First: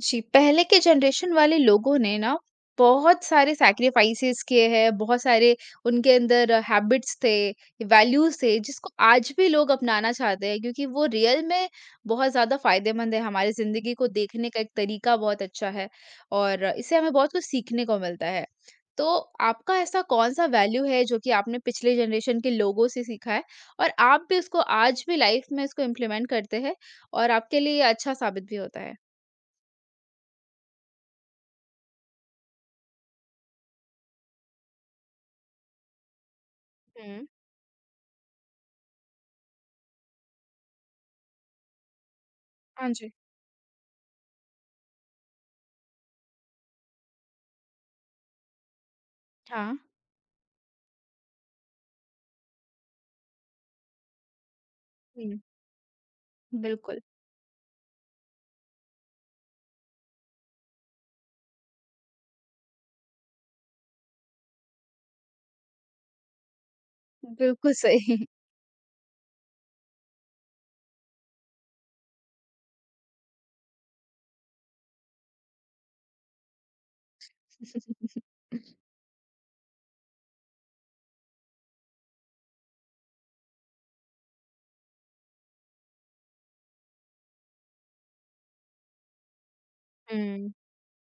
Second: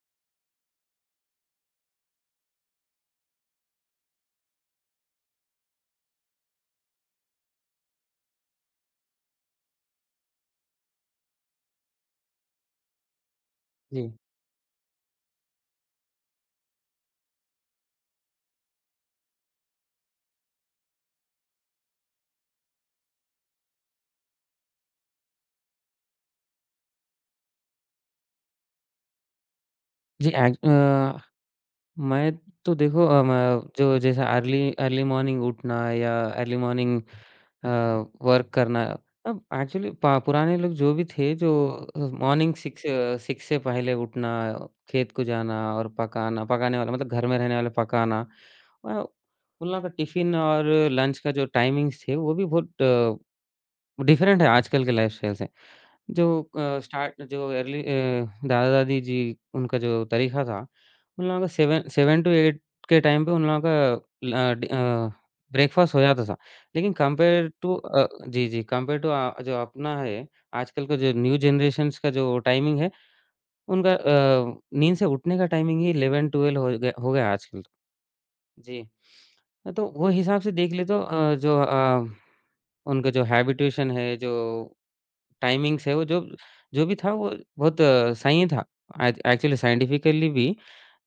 जी, पहले के जनरेशन वाले लोगों ने ना बहुत सारे सैक्रिफाइसेस किए हैं, बहुत सारे उनके अंदर हैबिट्स थे, वैल्यूज थे जिसको आज भी लोग अपनाना चाहते हैं क्योंकि वो रियल में बहुत ज़्यादा फायदेमंद है, हमारी ज़िंदगी को जी, देखने का एक तरीका बहुत अच्छा है और इससे हमें बहुत कुछ सीखने को मिलता है। तो आपका ऐसा कौन-सा वैल्यू है जो कि आपने पिछले जनरेशन के लोगों से सीखा है और आप भी उसको आज भी लाइफ में इसको इम्प्लीमेंट करते हैं और आपके लिए ये अच्छा साबित भी होता जी, मैं तो देखो अ, मैं जो जैसा अर्ली अर्ली मॉर्निंग उठना या अर्ली मॉर्निंग है? अ, वर्क करना। अब एक्चुअली पा पुराने लोग जो भी थे जो मॉर्निंग हाँ जी। 6 से पहले उठना, खेत को जाना और पकाना पकाने वाला मतलब घर में रहने वाले पकाना। अ, उन हाँ। लोगों का टिफ़िन और लंच का जो टाइमिंग्स थे वो भी बहुत डिफरेंट है आजकल के लाइफ़स्टाइल हुँ, से। जो बिल्कुल, स्टार्ट जो दादा-दादी जी उनका जो तरीका था, उन लोगों का 7 टू 8 के टाइम पे उन लोगों का ब्रेकफ़ास्ट हो जाता था। लेकिन बिल्कुल सही। कंपेयर टू जो अपना है, आजकल का जो न्यू जनरेशन्स का जो टाइमिंग है, उनका नींद से उठने का टाइमिंग ही 11-12 हो गया आजकल तो। जी। तो वो हिसाब से देख ले तो उनका जो हैबिटेशन है, जो टाइमिंग्स है वो जो जो भी था वो बहुत सही था। एच एक्चुअली साइंटिफिकली भी हुँ,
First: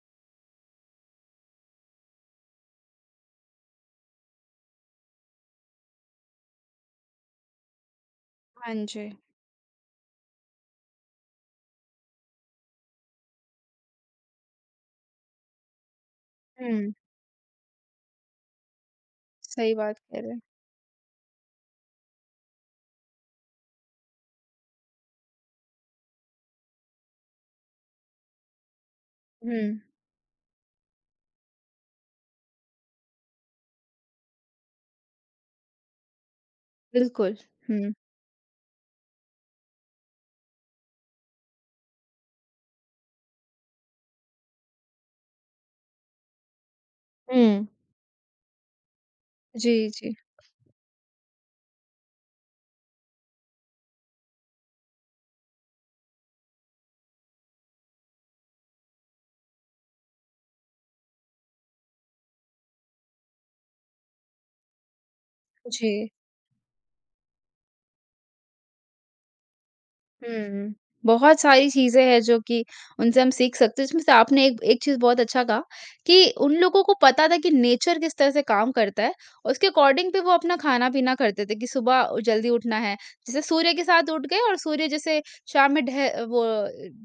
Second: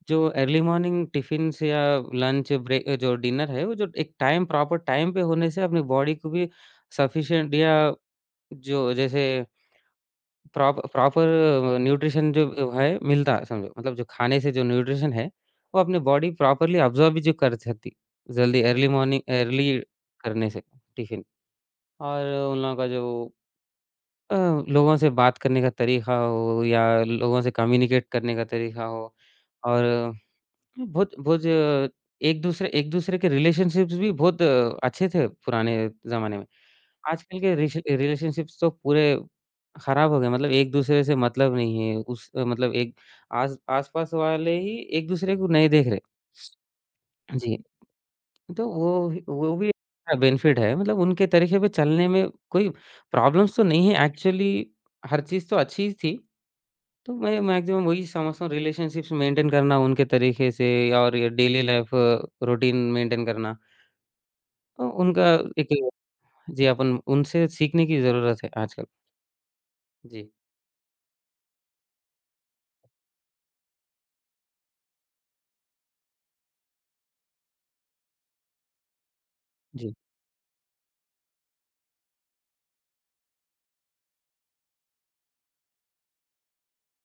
जो अर्ली मॉर्निंग टिफ़िन्स या लंच ब्रेक जो डिनर है, वो जो एक टाइम प्रॉपर टाइम पे होने से अपनी बॉडी को भी सफिशिएंट या हाँ जो जी। जैसे प्रॉपर न्यूट्रिशन जो है मिलता है समझो। मतलब जो खाने से जो न्यूट्रिशन है, वो अपनी बॉडी प्रॉपरली हुँ, अब्ज़ॉर्ब भी जो कर सकती, जल्दी अर्ली मॉर्निंग अर्ली सही बात कह रहे हैं। करने से टिफ़िन। और उन लोगों का जो अ, लोगों से बात करने का तरीका हो या लोगों से कम्युनिकेट करने का तरीका हो हुँ, और बहुत बहुत एक-दूसरे एक-दूसरे के रिलेशनशिप्स भी बहुत अच्छे थे पुराने ज़माने में। बिल्कुल। आजकल के रिश हुँ। रिलेशनशिप्स तो पूरे खराब हो गए मतलब एक-दूसरे से मतलब नहीं है। मतलब एक आस आस-पास वाले ही एक-दूसरे को नहीं देख रहे। जी। हुँ। तो वो ही वो भी जी, जी, बेनिफिट है मतलब उनके तरीके पे चलने में कोई प्रॉब्लम्स तो नहीं है एक्चुअली हर चीज़ तो अच्छी ही थी। तो मैं मैक्सिमम वही समझता हूँ रिलेशनशिप्स मेंटेन करना उनके तरीके से और ये डेली लाइफ़ रूटीन मेंटेन करना। तो उनका एक जी। जी, अपन उनसे सीखने की ज़रूरत है आजकल। जी, हुँ। बहुत सारी चीज़ें हैं जो कि उनसे हम सीख सकते हैं। इसमें से आपने एक एक चीज़ बहुत अच्छा कहा कि उन लोगों को पता था कि नेचर किस तरह से काम करता है, और उसके जी, अकॉर्डिंग भी वो अपना खाना-पीना करते थे कि सुबह जल्दी उठना है। जैसे सूर्य के साथ उठ गए और सूर्य जैसे शाम में ढह वो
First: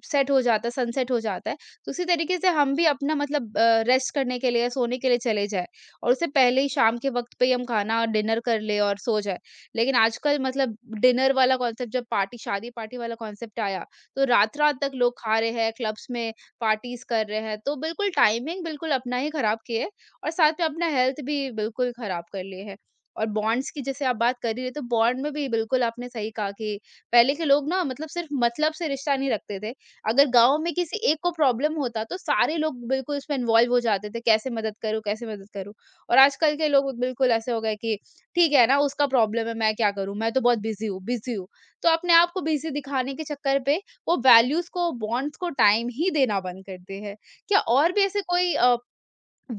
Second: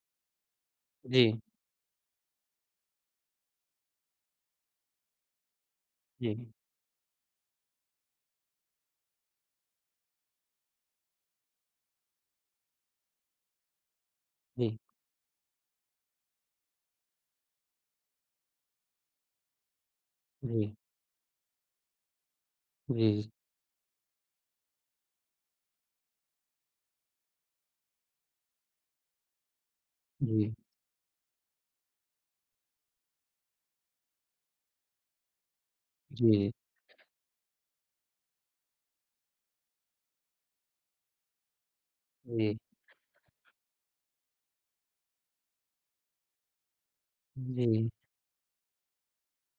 सेट हो जाता है, सनसेट हो जी, जाता है, तो उसी तरीके से हम भी अपना मतलब रेस्ट करने के लिए, सोने के लिए चले जाएँ और उससे जी, पहले ही शाम के वक़्त पे ही हम खाना और डिनर कर लें और सो जाएँ। लेकिन आजकल मतलब डिनर वाला कॉन्सेप्ट जब पार्टी शादी पार्टी वाला कॉन्सेप्ट आया तो रात रात जी, तक लोग खा रहे हैं क्लब्स में पार्टीज कर रहे हैं तो बिल्कुल टाइमिंग बिल्कुल अपना ही खराब किए और साथ में जी, अपना हेल्थ भी बिल्कुल खराब कर लिए है और जी, बॉन्ड्स की जैसे आप बात कर रही है तो बॉन्ड में भी बिल्कुल आपने सही कहा कि पहले के लोग ना मतलब सिर्फ मतलब से रिश्ता नहीं रखते थे अगर जी, गांव में किसी एक को प्रॉब्लम होता तो सारे लोग बिल्कुल उसमें इन्वॉल्व हो जाते थे कैसे मदद करूँ और जी, आजकल के लोग बिल्कुल ऐसे हो गए कि ठीक है ना, उसका प्रॉब्लम है, मैं क्या करूँ? मैं तो बहुत बिज़ी हूँ बिज़ी हूँ। तो अपने आप को जी, जी, बिज़ी दिखाने के चक्कर पे वो वैल्यूज़ को, बॉन्ड्स को टाइम ही देना बंद करते हैं। क्या जी। और भी ऐसे कोई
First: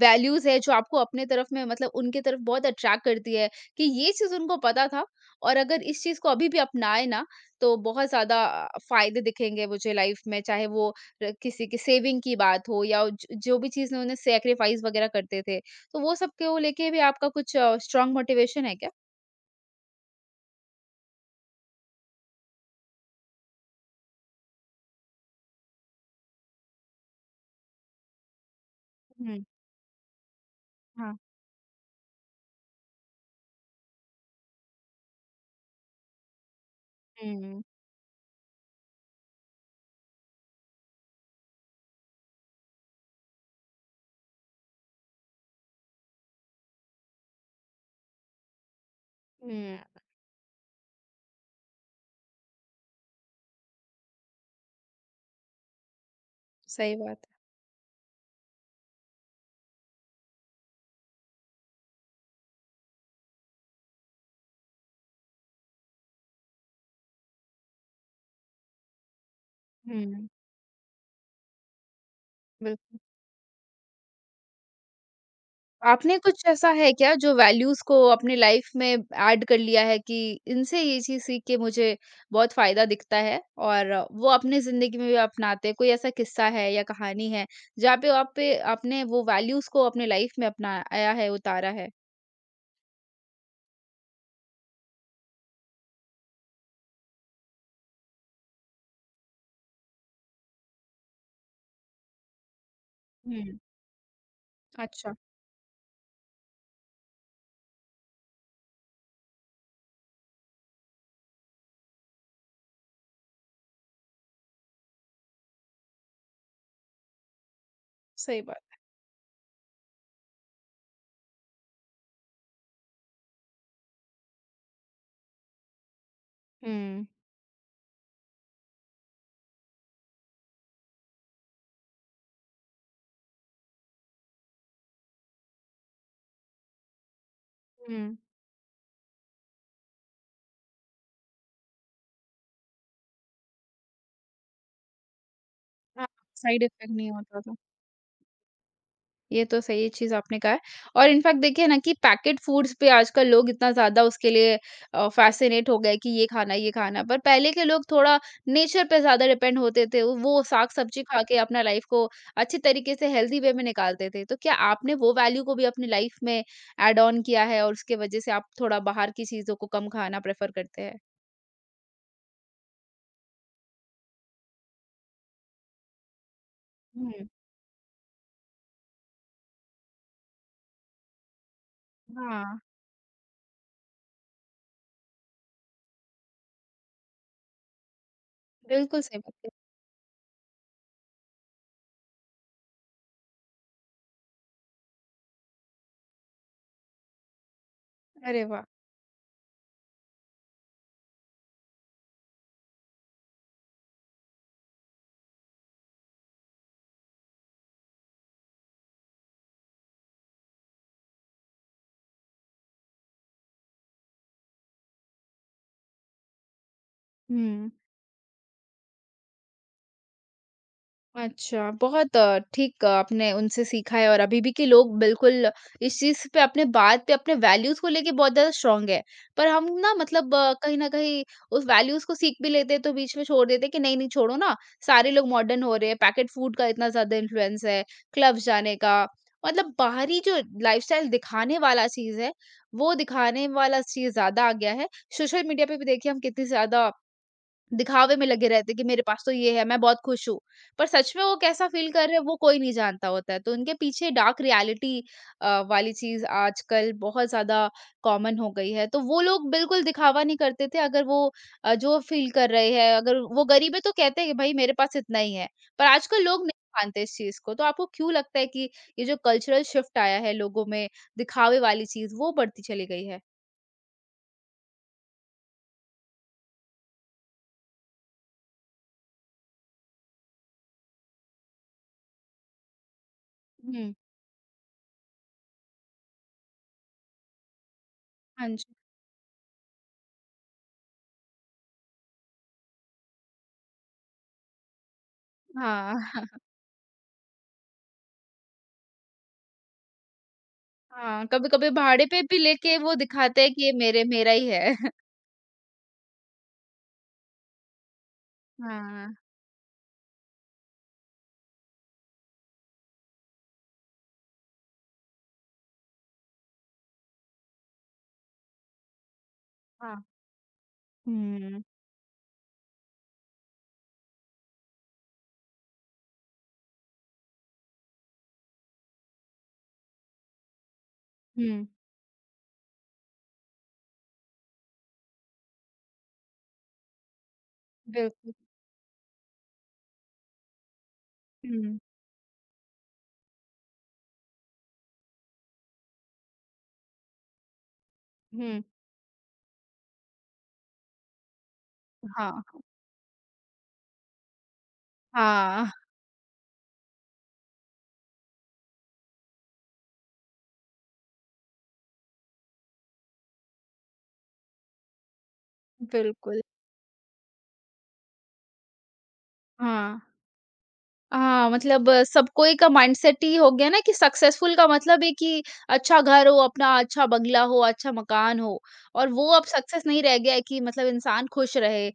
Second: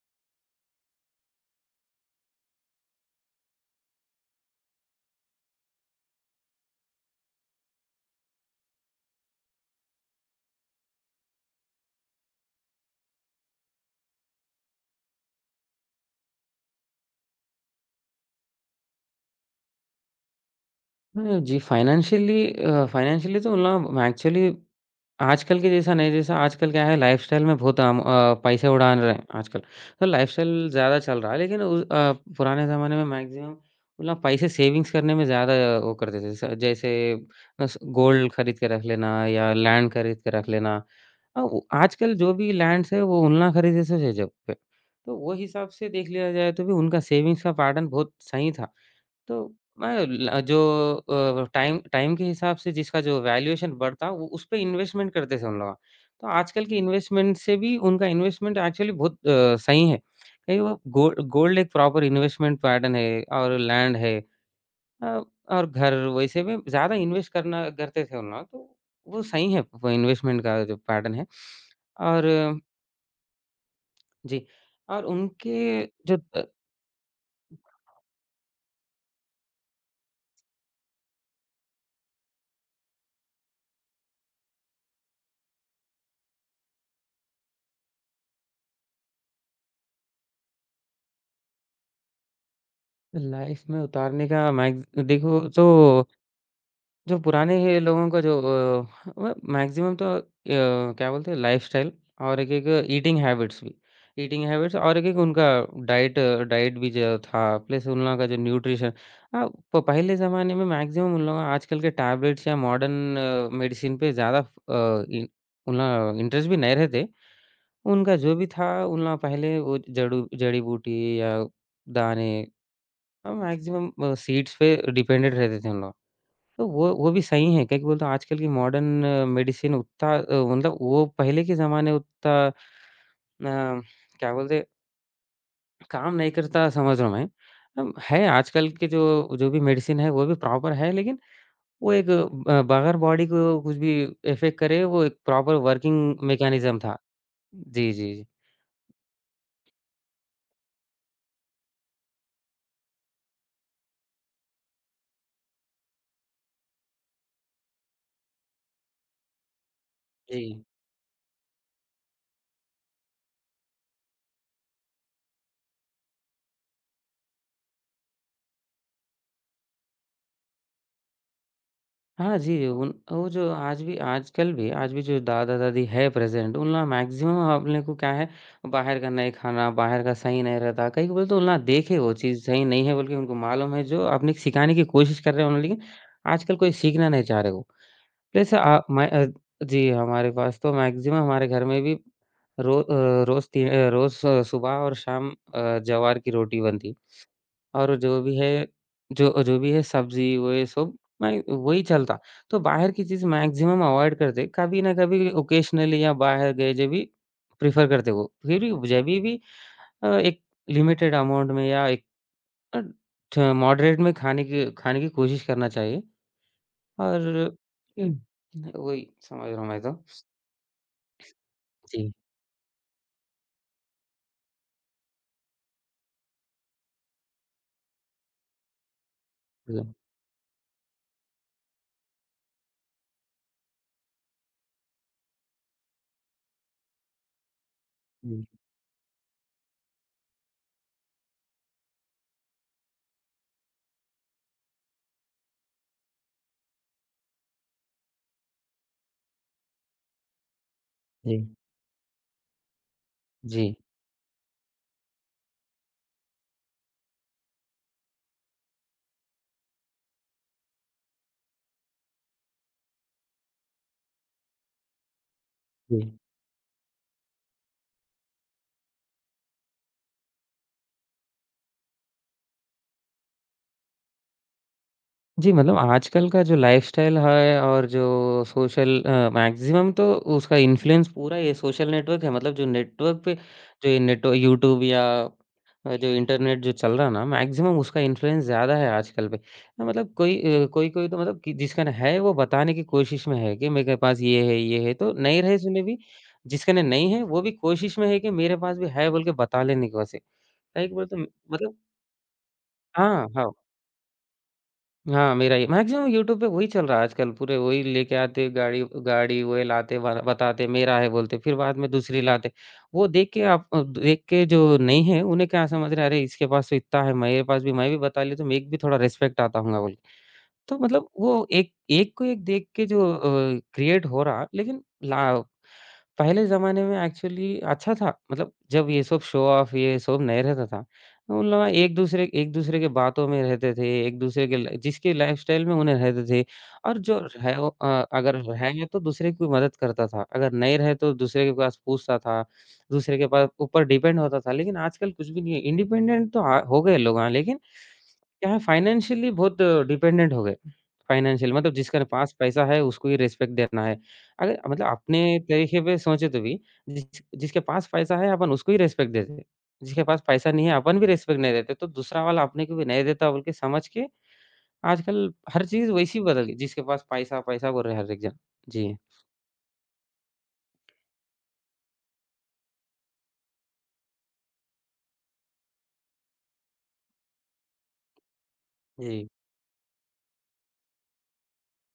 वैल्यूज़ है जो आपको अपने तरफ में मतलब उनके तरफ बहुत अट्रैक्ट करती है कि ये चीज़ उनको पता था और अगर इस चीज़ को अभी भी अपनाएँ ना, तो बहुत ज़्यादा फ़ायदे दिखेंगे मुझे लाइफ़ में, चाहे वो र किसी की सेविंग की बात हो या ज जो भी चीज़ उन्होंने सैक्रिफ़ाइस वगैरह करते थे। तो वो सब को लेके भी आपका कुछ स्ट्रॉन्ग मोटिवेशन है क्या? हुँ, जी फाइनेंशियली फाइनेंशियली तो मतलब एक्चुअली आजकल के जैसा नहीं, जैसा आजकल क्या है लाइफ़स्टाइल में बहुत हम पैसे उड़ा रहे हैं हुँ, आजकल। तो लाइफ़स्टाइल ज़्यादा हाँ। चल रहा है लेकिन पुराने ज़माने में मैक्सिमम मतलब पैसे सेविंग्स करने में ज़्यादा वो करते थे। स जैसे हुँ, बस गोल्ड खरीद के रख लेना या लैंड खरीद के रख लेना। वो आजकल जो भी लैंड्स है वो उन्ना खरीदे से है जब पे। तो वो हिसाब से देख लिया जाए तो भी उनका सेविंग्स का पैटर्न बहुत सही था। तो हुँ, मैं ल जो टाइम टाइम के हिसाब से जिसका जो वैल्यूएशन बढ़ता, वो उसपे इन्वेस्टमेंट करते थे उन लोग। तो आजकल के सही बात है। इन्वेस्टमेंट से भी उनका इन्वेस्टमेंट एक्चुअली बहुत सही है। कहीं वो गो गोल्ड एक प्रॉपर इन्वेस्टमेंट पैटर्न है और लैंड है, अ, और घर वैसे में ज़्यादा इन्वेस्ट करना करते थे उन लोग, तो वो सही है वो हुँ, इन्वेस्टमेंट का जो पैटर्न है। और बिल्कुल। जी, और उनके जो आपने कुछ ऐसा है क्या जो वैल्यूज़ को अपने लाइफ़ में ऐड कर लिया है कि इनसे ये चीज़ सीख के मुझे बहुत फ़ायदा दिखता है और वो अपनी ज़िंदगी में भी अपनाते हैं? कोई ऐसा किस्सा है या कहानी है जहाँ पे आप पे आपने वो वैल्यूज़ को अपने लाइफ़ में अपनाया है, उतारा है? लाइफ में उतारने का मैं देखो तो जो पुराने ये लोगों का जो अ, व मैक्सिमम तो क्या बोलते हैं लाइफ़स्टाइल और एक-एक ईटिंग हुँ, हैबिट्स भी। ईटिंग हैबिट्स और अच्छा, एक-एक उनका डाइट डाइट भी जो था प्लस उन लोगों का जो न्यूट्रिशन। हाँ, प पहले ज़माने में मैक्सिमम उन लोगों का आजकल के टैबलेट्स या मॉडर्न मेडिसिन पे ज़्यादा अ, इन उन लोग इंटरेस्ट भी नहीं रहते। उनका जो सही भी बात। था उन लोग पहले वो जड़ू जड़ी-बूटी या दाने मैक्सिमम सीड्स पे डिपेंडेंट रहते थे उन लोग। तो हुँ, वो भी सही है, क्या बोलते हैं आजकल की मॉडर्न मेडिसिन उतना मतलब वो पहले के ज़माने उतना अ, क्या बोलते काम नहीं करता समझ रहा हूँ मैं। हुँ। है आजकल के जो जो भी मेडिसिन है वो भी प्रॉपर है लेकिन वो एक ब बगैर बॉडी को कुछ भी इफ़ेक्ट करे वो एक प्रॉपर हाँ, वर्किंग साइड मैकेनिज़्म इफ़ेक्ट था। नहीं होता था। जी, जी, ये तो सही चीज़ आपने कहा है और इनफैक्ट देखिए ना कि पैकेट फूड्स पे आजकल लोग इतना ज़्यादा उसके लिए फ़ैसिनेट हो गए कि ये खाना है, ये खाना है। पर पहले के लोग थोड़ा नेचर पे ज़्यादा डिपेंड होते थे। वो जी। साग-सब्ज़ी खा के अपना लाइफ़ को अच्छे तरीके से हेल्दी वे में निकालते थे। तो क्या आपने वो वैल्यू को भी अपनी लाइफ़ में ऐड ऑन किया है और उसके वज़ह से आप थोड़ा बाहर की चीज़ों को कम खाना प्रेफ़र करते हैं? हाँ जी, उन वो जो आज भी आजकल भी आज भी जो दादा-दादी है प्रेज़ेंट, उन लोग हुँ। मैक्सिमम अपने को क्या है, बाहर का नहीं खाना, बाहर का सही नहीं रहता। कई बोले तो उन लोग देखे वो चीज़ हाँ, सही नहीं है बोल के उनको मालूम है जो अपने को सिखाने की कोशिश कर रहे हैं उन्होंने, लेकिन आजकल कोई सीखना नहीं चाह रहे वो। जैसे बिल्कुल सही बात है। जी, हमारे पास तो मैक्सिमम हमारे घर में भी रो अ, रोज़ ती अ, रोज़ सुबह और शाम ज्वार की रोटी बनती। और जो भी अरे है वाह! जो जो भी है सब्ज़ी वो ये सब मैं वही चलता। तो बाहर की चीज़ मैक्सिमम अवॉइड करते। कभी ना कभी ओकेशनली या बाहर गए जब भी प्रेफ़र करते वो। फिर भी जभी भी, अ, एक लिमिटेड अमाउंट में या एक अ, ठ मॉडरेट में खाने की कोशिश करना चाहिए और हुँ। वही समझ रहा हूँ मैं तो। अच्छा, जी, बहुत ठीक आपने उनसे सीखा है और अभी भी कि लोग बिल्कुल इस चीज़ पे अपने बात पे अपने वैल्यूज़ को लेके बहुत ज़्यादा स्ट्रॉन्ग है। पर हम जी, ना मतलब कहीं न कहीं उस वैल्यूज़ को सीख भी लेते हैं तो बीच में छोड़ देते हैं कि नहीं, नहीं छोड़ो ना, सारे लोग मॉडर्न हो रहे हैं, पैकेट फूड का इतना ज़्यादा इन्फ्लुएंस है, क्लब्स जाने का, मतलब बाहरी जो लाइफ़स्टाइल दिखाने वाला चीज़ है, वो दिखाने वाला चीज़ ज़्यादा आ गया है। सोशल मीडिया पे भी देखिए हम कितनी ज़्यादा दिखावे में लगे रहते हैं कि मेरे पास तो ये है, मैं बहुत खुश हूँ। पर सच में जी, वो कैसा फ़ील कर रहे हैं वो कोई नहीं जानता होता है। तो उनके जी, पीछे डार्क रियलिटी वाली चीज़ आजकल बहुत ज़्यादा कॉमन हो गई है। तो वो लोग बिल्कुल दिखावा नहीं करते थे अगर वो जो फ़ील कर रहे हैं अगर वो गरीब है तो कहते हैं कि भाई मेरे पास इतना ही है। पर जी। आजकल लोग नहीं मानते इस चीज़ को। तो आपको क्यों लगता है कि ये जो कल्चरल शिफ्ट आया है लोगों में दिखावे वाली चीज़ वो बढ़ती चली गई है? जी, मतलब आजकल का जो लाइफ़स्टाइल है और जो सोशल मैक्सिमम तो उसका इन्फ्लुएंस पूरा ये सोशल नेटवर्क है। मतलब जो नेटवर्क पे जो हुँ। ये नेटव यूट्यूब या जो इंटरनेट जो चल रहा है ना मैक्सिमम उसका इन्फ्लुएंस हाँ जी। ज़्यादा है आजकल पे। मतलब कोई कोई-कोई तो मतलब कि जिसका ना है वो बताने की कोशिश में है कि मेरे पास ये है, ये है। तो नहीं रहे सुने भी हाँ। जिसका ना नहीं है वो भी कोशिश में है कि मेरे पास भी है बोल के बता लेने की वैसे। लाइक बोलते हाँ, कभी-कभी मतलब भाड़े पे भी लेके वो हाँ, दिखाते हाँ। हैं कि ये मेरे मेरा ही है। हाँ, मेरा ही मैक्सिमम यूट्यूब पे वही चल रहा है आजकल, पूरे वही लेके आते गाड़ी हाँ, गाड़ी वो लाते ब बताते मेरा है बोलते, फिर बाद में दूसरी लाते। वो देख के देख के जो नहीं है उन्हें क्या समझ रहे हैं, अरे इसके पास तो इतना है, मेरे पास भी मैं भी बता लिया तो मैं एक भी थोड़ा रिस्पेक्ट आता होगा बोल हाँ। के। तो मतलब वो हुँ, एक एक को एक देख के जो क्रिएट हो रहा लेकिन ला पहले ज़माने में एक्चुअली अच्छा था मतलब जब ये सब शो ऑफ ये सब नहीं रहता था, तो उन हुँ, लोग एक दूसरे के बातों में रहते थे, एक दूसरे के ल जिसके लाइफ़स्टाइल में उन्हें रहते थे और जो है वो बिल्कुल। अगर है तो दूसरे की मदद करता था, अगर नहीं रहे तो दूसरे के हुँ, पास पूछता था, दूसरे के पास ऊपर डिपेंड होता था। लेकिन आजकल कुछ भी नहीं है, इंडिपेंडेंट तो आ हो गए लोग हाँ, लेकिन क्या है हुँ। फाइनेंशियली बहुत डिपेंडेंट हो गए। फाइनेंशियल मतलब जिसके हाँ, पास पैसा है उसको ही रिस्पेक्ट देना है। अगर मतलब अपने हाँ, तरीके पे सोचे तो भी जिसके पास पैसा है अपन उसको ही रिस्पेक्ट देते हैं। जिसके पास पैसा नहीं है अपन भी रिस्पेक्ट नहीं देते तो दूसरा वाला अपने को भी नहीं देता बोल के समझ के आजकल हर चीज़ वैसी बिल्कुल, बदल गई। जिसके पास पैसा, पैसा बोल रहे हैं हर एक जन। जी। हाँ। हाँ, मतलब सब कोई का माइंडसेट ही हो गया ना कि सक्सेसफुल का मतलब है कि अच्छा घर हो, अपना अच्छा बंगला हो, अच्छा मकान हो और जी। वो अब सक्सेस नहीं रह गया है कि मतलब इंसान खुश रहे,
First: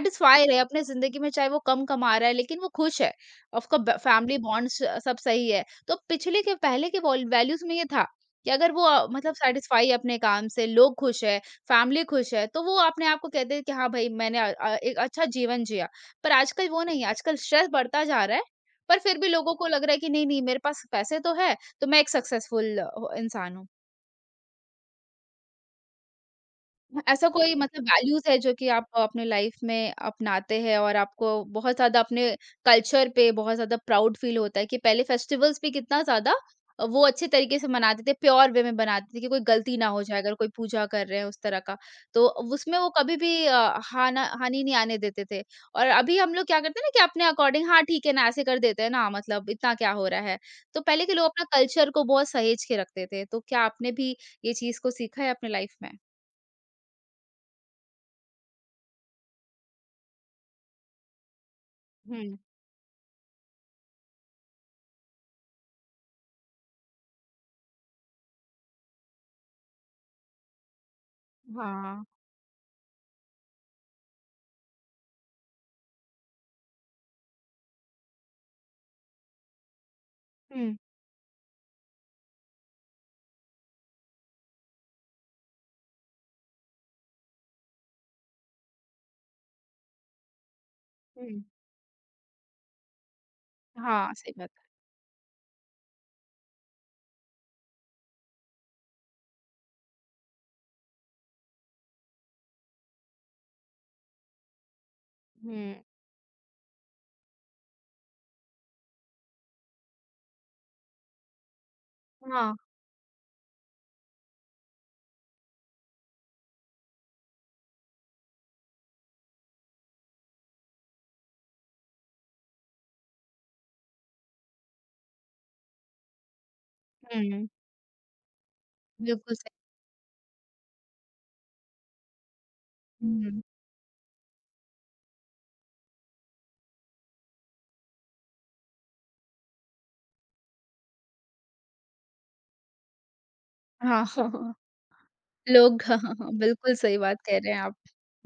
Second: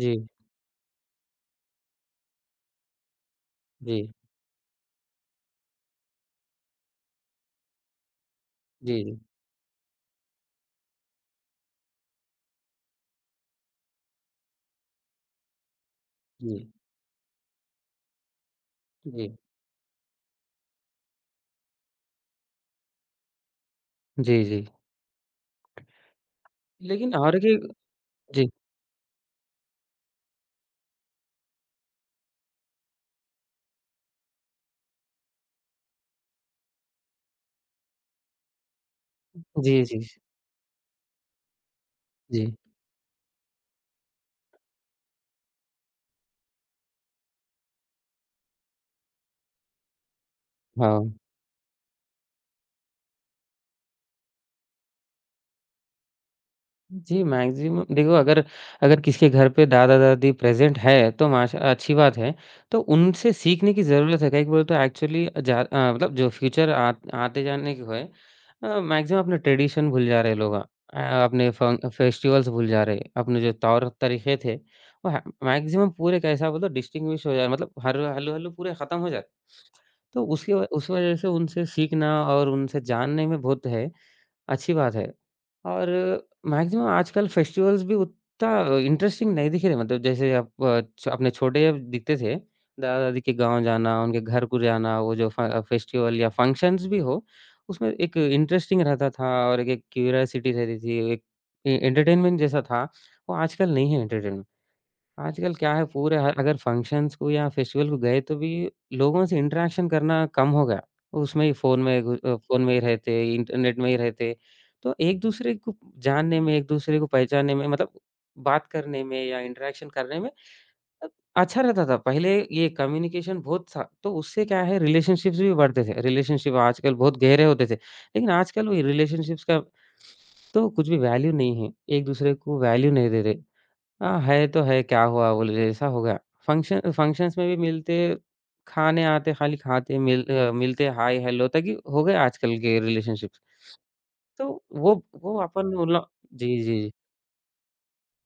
जी। रहे अपने ज़िंदगी में चाहे वो कम कमा रहा है लेकिन वो खुश है। उसका जी। ब फैमिली बॉन्ड्स सब सही है। तो पिछले के पहले के वॉल वैल्यूज़ में ये था कि अगर वो जी, जी। मतलब सैटिस्फाई है अपने काम से, लोग खुश है, फैमिली खुश है, तो वो अपने आप को कहते हैं कि हाँ भाई मैंने एक अच्छा जीवन जिया। पर जी। आजकल वो नहीं है, आजकल स्ट्रेस बढ़ता जा रहा है। पर फिर भी जी। लोगों को लग रहा है कि नहीं-नहीं मेरे पास पैसे तो है, तो मैं एक सक्सेसफुल इंसान हूँ। जी, जी। लेकिन ऐसा और कोई एक मतलब वैल्यूज़ है जी। जो कि आप अपने लाइफ में अपनाते हैं और आपको बहुत ज़्यादा अपने कल्चर पे बहुत ज़्यादा प्राउड फील होता है कि पहले फेस्टिवल्स भी कितना ज़्यादा वो अच्छे तरीके से मनाते थे, प्योर वे में बनाते थे कि कोई गलती जी, ना जी। हो जाए अगर कोई पूजा कर रहे हैं उस तरह का। तो जी। उसमें वो कभी भी हाना हानि नहीं आने देते थे। और अभी हम लोग क्या करते हैं ना कि अपने अकॉर्डिंग हाँ, ठीक है ना, ऐसे कर देते हैं ना मतलब इतना क्या हो रहा है। तो पहले के हाँ। लोग अपना कल्चर को बहुत सहेज के रखते थे। तो क्या आपने भी ये चीज़ को सीखा है अपने लाइफ में? जी, मैक्सिमम देखो अगर अगर किसी के घर पे दादा-दादी प्रेज़ेंट है, तो माशा अच्छी बात है। तो उनसे सीखने की ज़रूरत है, कई बार तो एक्चुअली मतलब जो फ्यूचर आ आते जाने को है मैक्सिमम अपने ट्रेडिशन भूल जा रहे हैं लोग अपने फ़ं हाँ। फेस्टिवल्स भूल जा रहे हैं, अपने जो तौर-तरीके थे, वो ह मैक्सिमम पूरे कैसा बोलो डिस्टिंग्विश हो जाए मतलब हर हल्लू-हल्लू पूरे खत्म हो जाए। तो उसकी व हुँ, उस वजह से उनसे सीखना और उनसे जानने में बहुत है। अच्छी बात है। और मैक्सिमम आजकल फेस्टिवल्स भी उतना इंटरेस्टिंग नहीं दिख रहे मतलब जैसे आप अ, छ अपने हुँ। छोटे जब दिखते थे, दादा-दादी के गाँव जाना, हाँ, उनके सही घर बात को है। जाना, वो जो फ फेस्टिवल या फंक्शंस भी हो, उसमें एक इंटरेस्टिंग रहता था और एक एक क्यूरियोसिटी रहती थी, एक ए एंटरटेनमेंट जैसा था, वो आजकल नहीं है एंटरटेनमेंट। आजकल क्या हुँ, है पूरे हर अगर फंक्शंस को या फेस्टिवल को गए तो भी लोगों से इंटरेक्शन करना कम हो गया। उसमें ही हाँ, फ़ोन में ही रहते, इंटरनेट में ही रहते। तो एक-दूसरे को जानने में, एक-दूसरे को पहचानने में मतलब बात करने में या इंटरेक्शन करने में अ, अच्छा रहता था। पहले ये कम्युनिकेशन बहुत था, तो उससे क्या है रिलेशनशिप्स भी बढ़ते थे। रिलेशनशिप आजकल बहुत गहरे हुँ। होते थे। लेकिन आजकल वही बिल्कुल रिलेशनशिप्स सही का तो कुछ भी वैल्यू नहीं है। एक-दूसरे को वैल्यू नहीं दे रहे। हुँ, हाँ, है तो है, क्या हुआ बोले ऐसा हो गया। फंक्शन फंक्शंस में भी मिलते, खाने आते, खाली खाते, मिलते हाय हेलो तक ही हो गए आजकल के रिलेशनशिप्स। हाँ। तो वो वो अपन लोग हाँ, उला हाँ, हाँ, जी, बिल्कुल जी। सही बात कह रहे हैं आप।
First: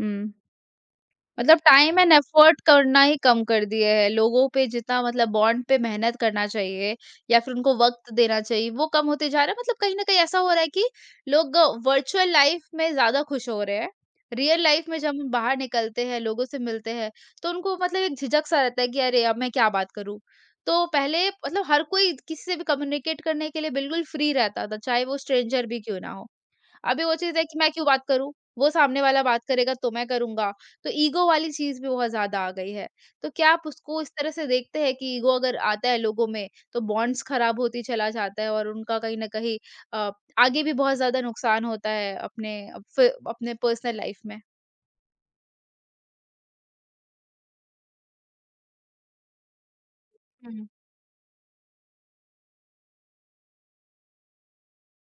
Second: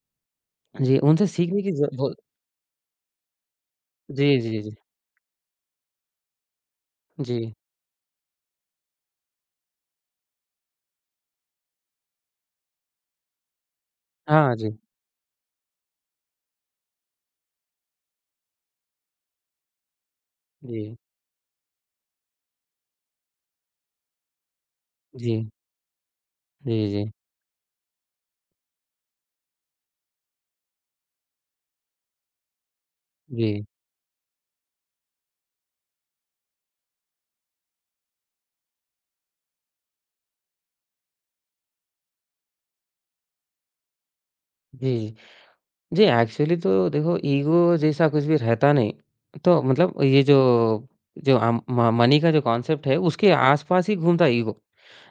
हुँ। जी, जी उनसे मतलब सीखने की ज टाइम वो एंड एफर्ट करना ही कम कर दिए हैं। जी, लोगों जी, पे जी। जितना मतलब बॉन्ड पे मेहनत करना चाहिए जी। या फिर उनको वक़्त देना चाहिए, वो कम होते जा रहा है। मतलब कहीं न कहीं ऐसा हो रहा है कि लोग वर्चुअल लाइफ़ में ज़्यादा खुश हो रहे हैं। हाँ, रियल जी। लाइफ़ में जब हम बाहर निकलते हैं, लोगों से मिलते हैं, तो उनको मतलब एक झिझक-सा रहता है कि अरे! अब मैं क्या बात करूँ? तो जी। पहले मतलब हर कोई किसी से भी कम्युनिकेट करने के लिए बिल्कुल फ्री रहता था, चाहे वो जी। स्ट्रेंजर भी क्यों ना हो। जी, अभी जी। वो चीज़ है कि मैं क्यों बात करूँ? वो सामने वाला बात करेगा तो मैं करूँगा। तो ईगो वाली चीज़ भी बहुत ज़्यादा आ गई है। तो क्या आप जी। उसको इस तरह से देखते हैं कि ईगो अगर आता है लोगों में तो बॉन्ड्स खराब होती चला जाता है और उनका कहीं न कहीं अ, आगे भी बहुत ज़्यादा नुकसान होता है अपने फ अपने पर्सनल लाइफ में? जी। जी, एक्चुअली तो देखो ईगो जैसा कुछ भी रहता नहीं। तो मतलब ये जो हुँ, जो अम, म मनी का जो कॉन्सेप्ट है उसके आस-पास ही घूमता है ईगो।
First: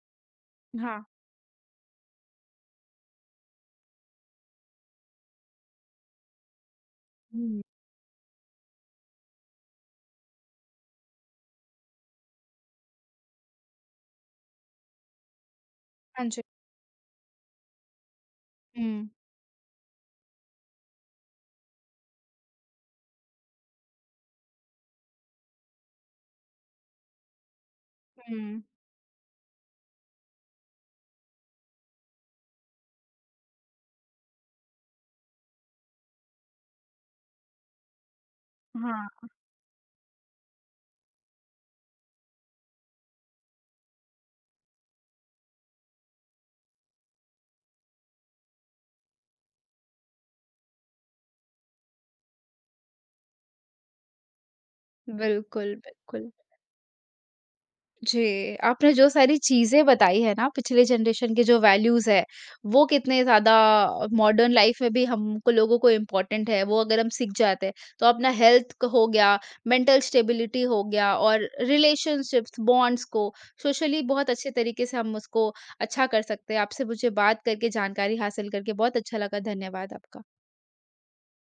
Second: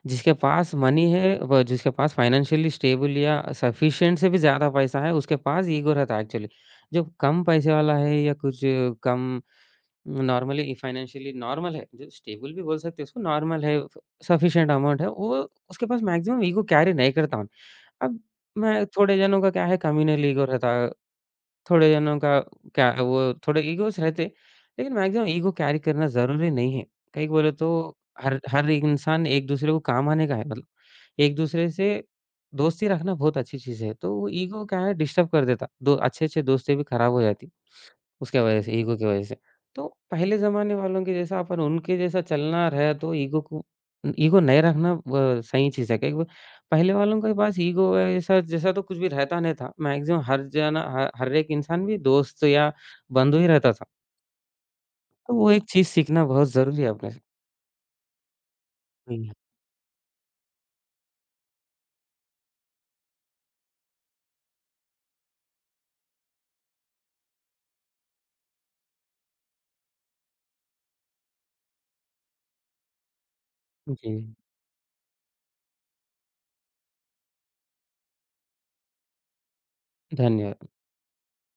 जिसके पास हाँ। मनी है व जिसके पास फाइनेंशियली स्टेबल या सफिशिएंट से भी ज़्यादा पैसा है, उसके पास ईगो रहता है एक्चुअली। जो कम हुँ, पैसे वाला है या कुछ कम नॉर्मली फाइनेंशियली नॉर्मल है, जो स्टेबल भी बोल सकते हैं उसको, नॉर्मल है, सफिशिएंट अमाउंट है, वो उसके पास हाँ जी। मैक्सिमम ईगो कैरी नहीं करता हूँ। अब मैं हुँ, थोड़े जनों का क्या है कम्युनल ईगो रहता है थोड़े जनों का क्या वो थोड़े ईगोज़ रहते, लेकिन मैक्सिमम ईगो कैरी करना ज़रूरी नहीं है। कहीं बोले तो हर हुँ। हर एक इंसान एक-दूसरे को काम आने का है मतलब एक-दूसरे से दोस्ती रखना बहुत अच्छी चीज़ है, तो वो ईगो क्या है डिस्टर्ब कर देता, दो अच्छे-अच्छे दोस्ती भी खराब हो जाती। उसके वजह से हुँ, ईगो की हाँ, वजह से। तो पहले ज़माने वालों के जैसा अपन उनके जैसा चलना रहे तो ईगो को ईगो नहीं रखना ब सही चीज़ है। कई ब पहले वालों के पास ईगो ऐसा जैसा तो कुछ भी रहता नहीं था। मैक्सिमम हर जना ह हर एक इंसान भी दोस्त या बंधु ही रहता था। तो वो एक बिल्कुल, चीज़ सीखना बिल्कुल। बहुत ज़रूरी है अपने से। जी, आपने जो हुँ, जी। सारी चीज़ें बताई है ना पिछले जनरेशन के जो वैल्यूज़ है, वो कितने ज़्यादा मॉडर्न लाइफ में भी हमको लोगों को इम्पोर्टेंट है, वो अगर हम सीख जाते हैं, तो अपना हेल्थ क हो गया, मेंटल स्टेबिलिटी हो गया और रिलेशनशिप्स, बॉन्ड्स को सोशली जी, बहुत अच्छे तरीके से हम उसको अच्छा कर सकते हैं। आपसे मुझे बात करके जानकारी हासिल करके बहुत अच्छा लगा। धन्यवाद आपका। धन्यवाद।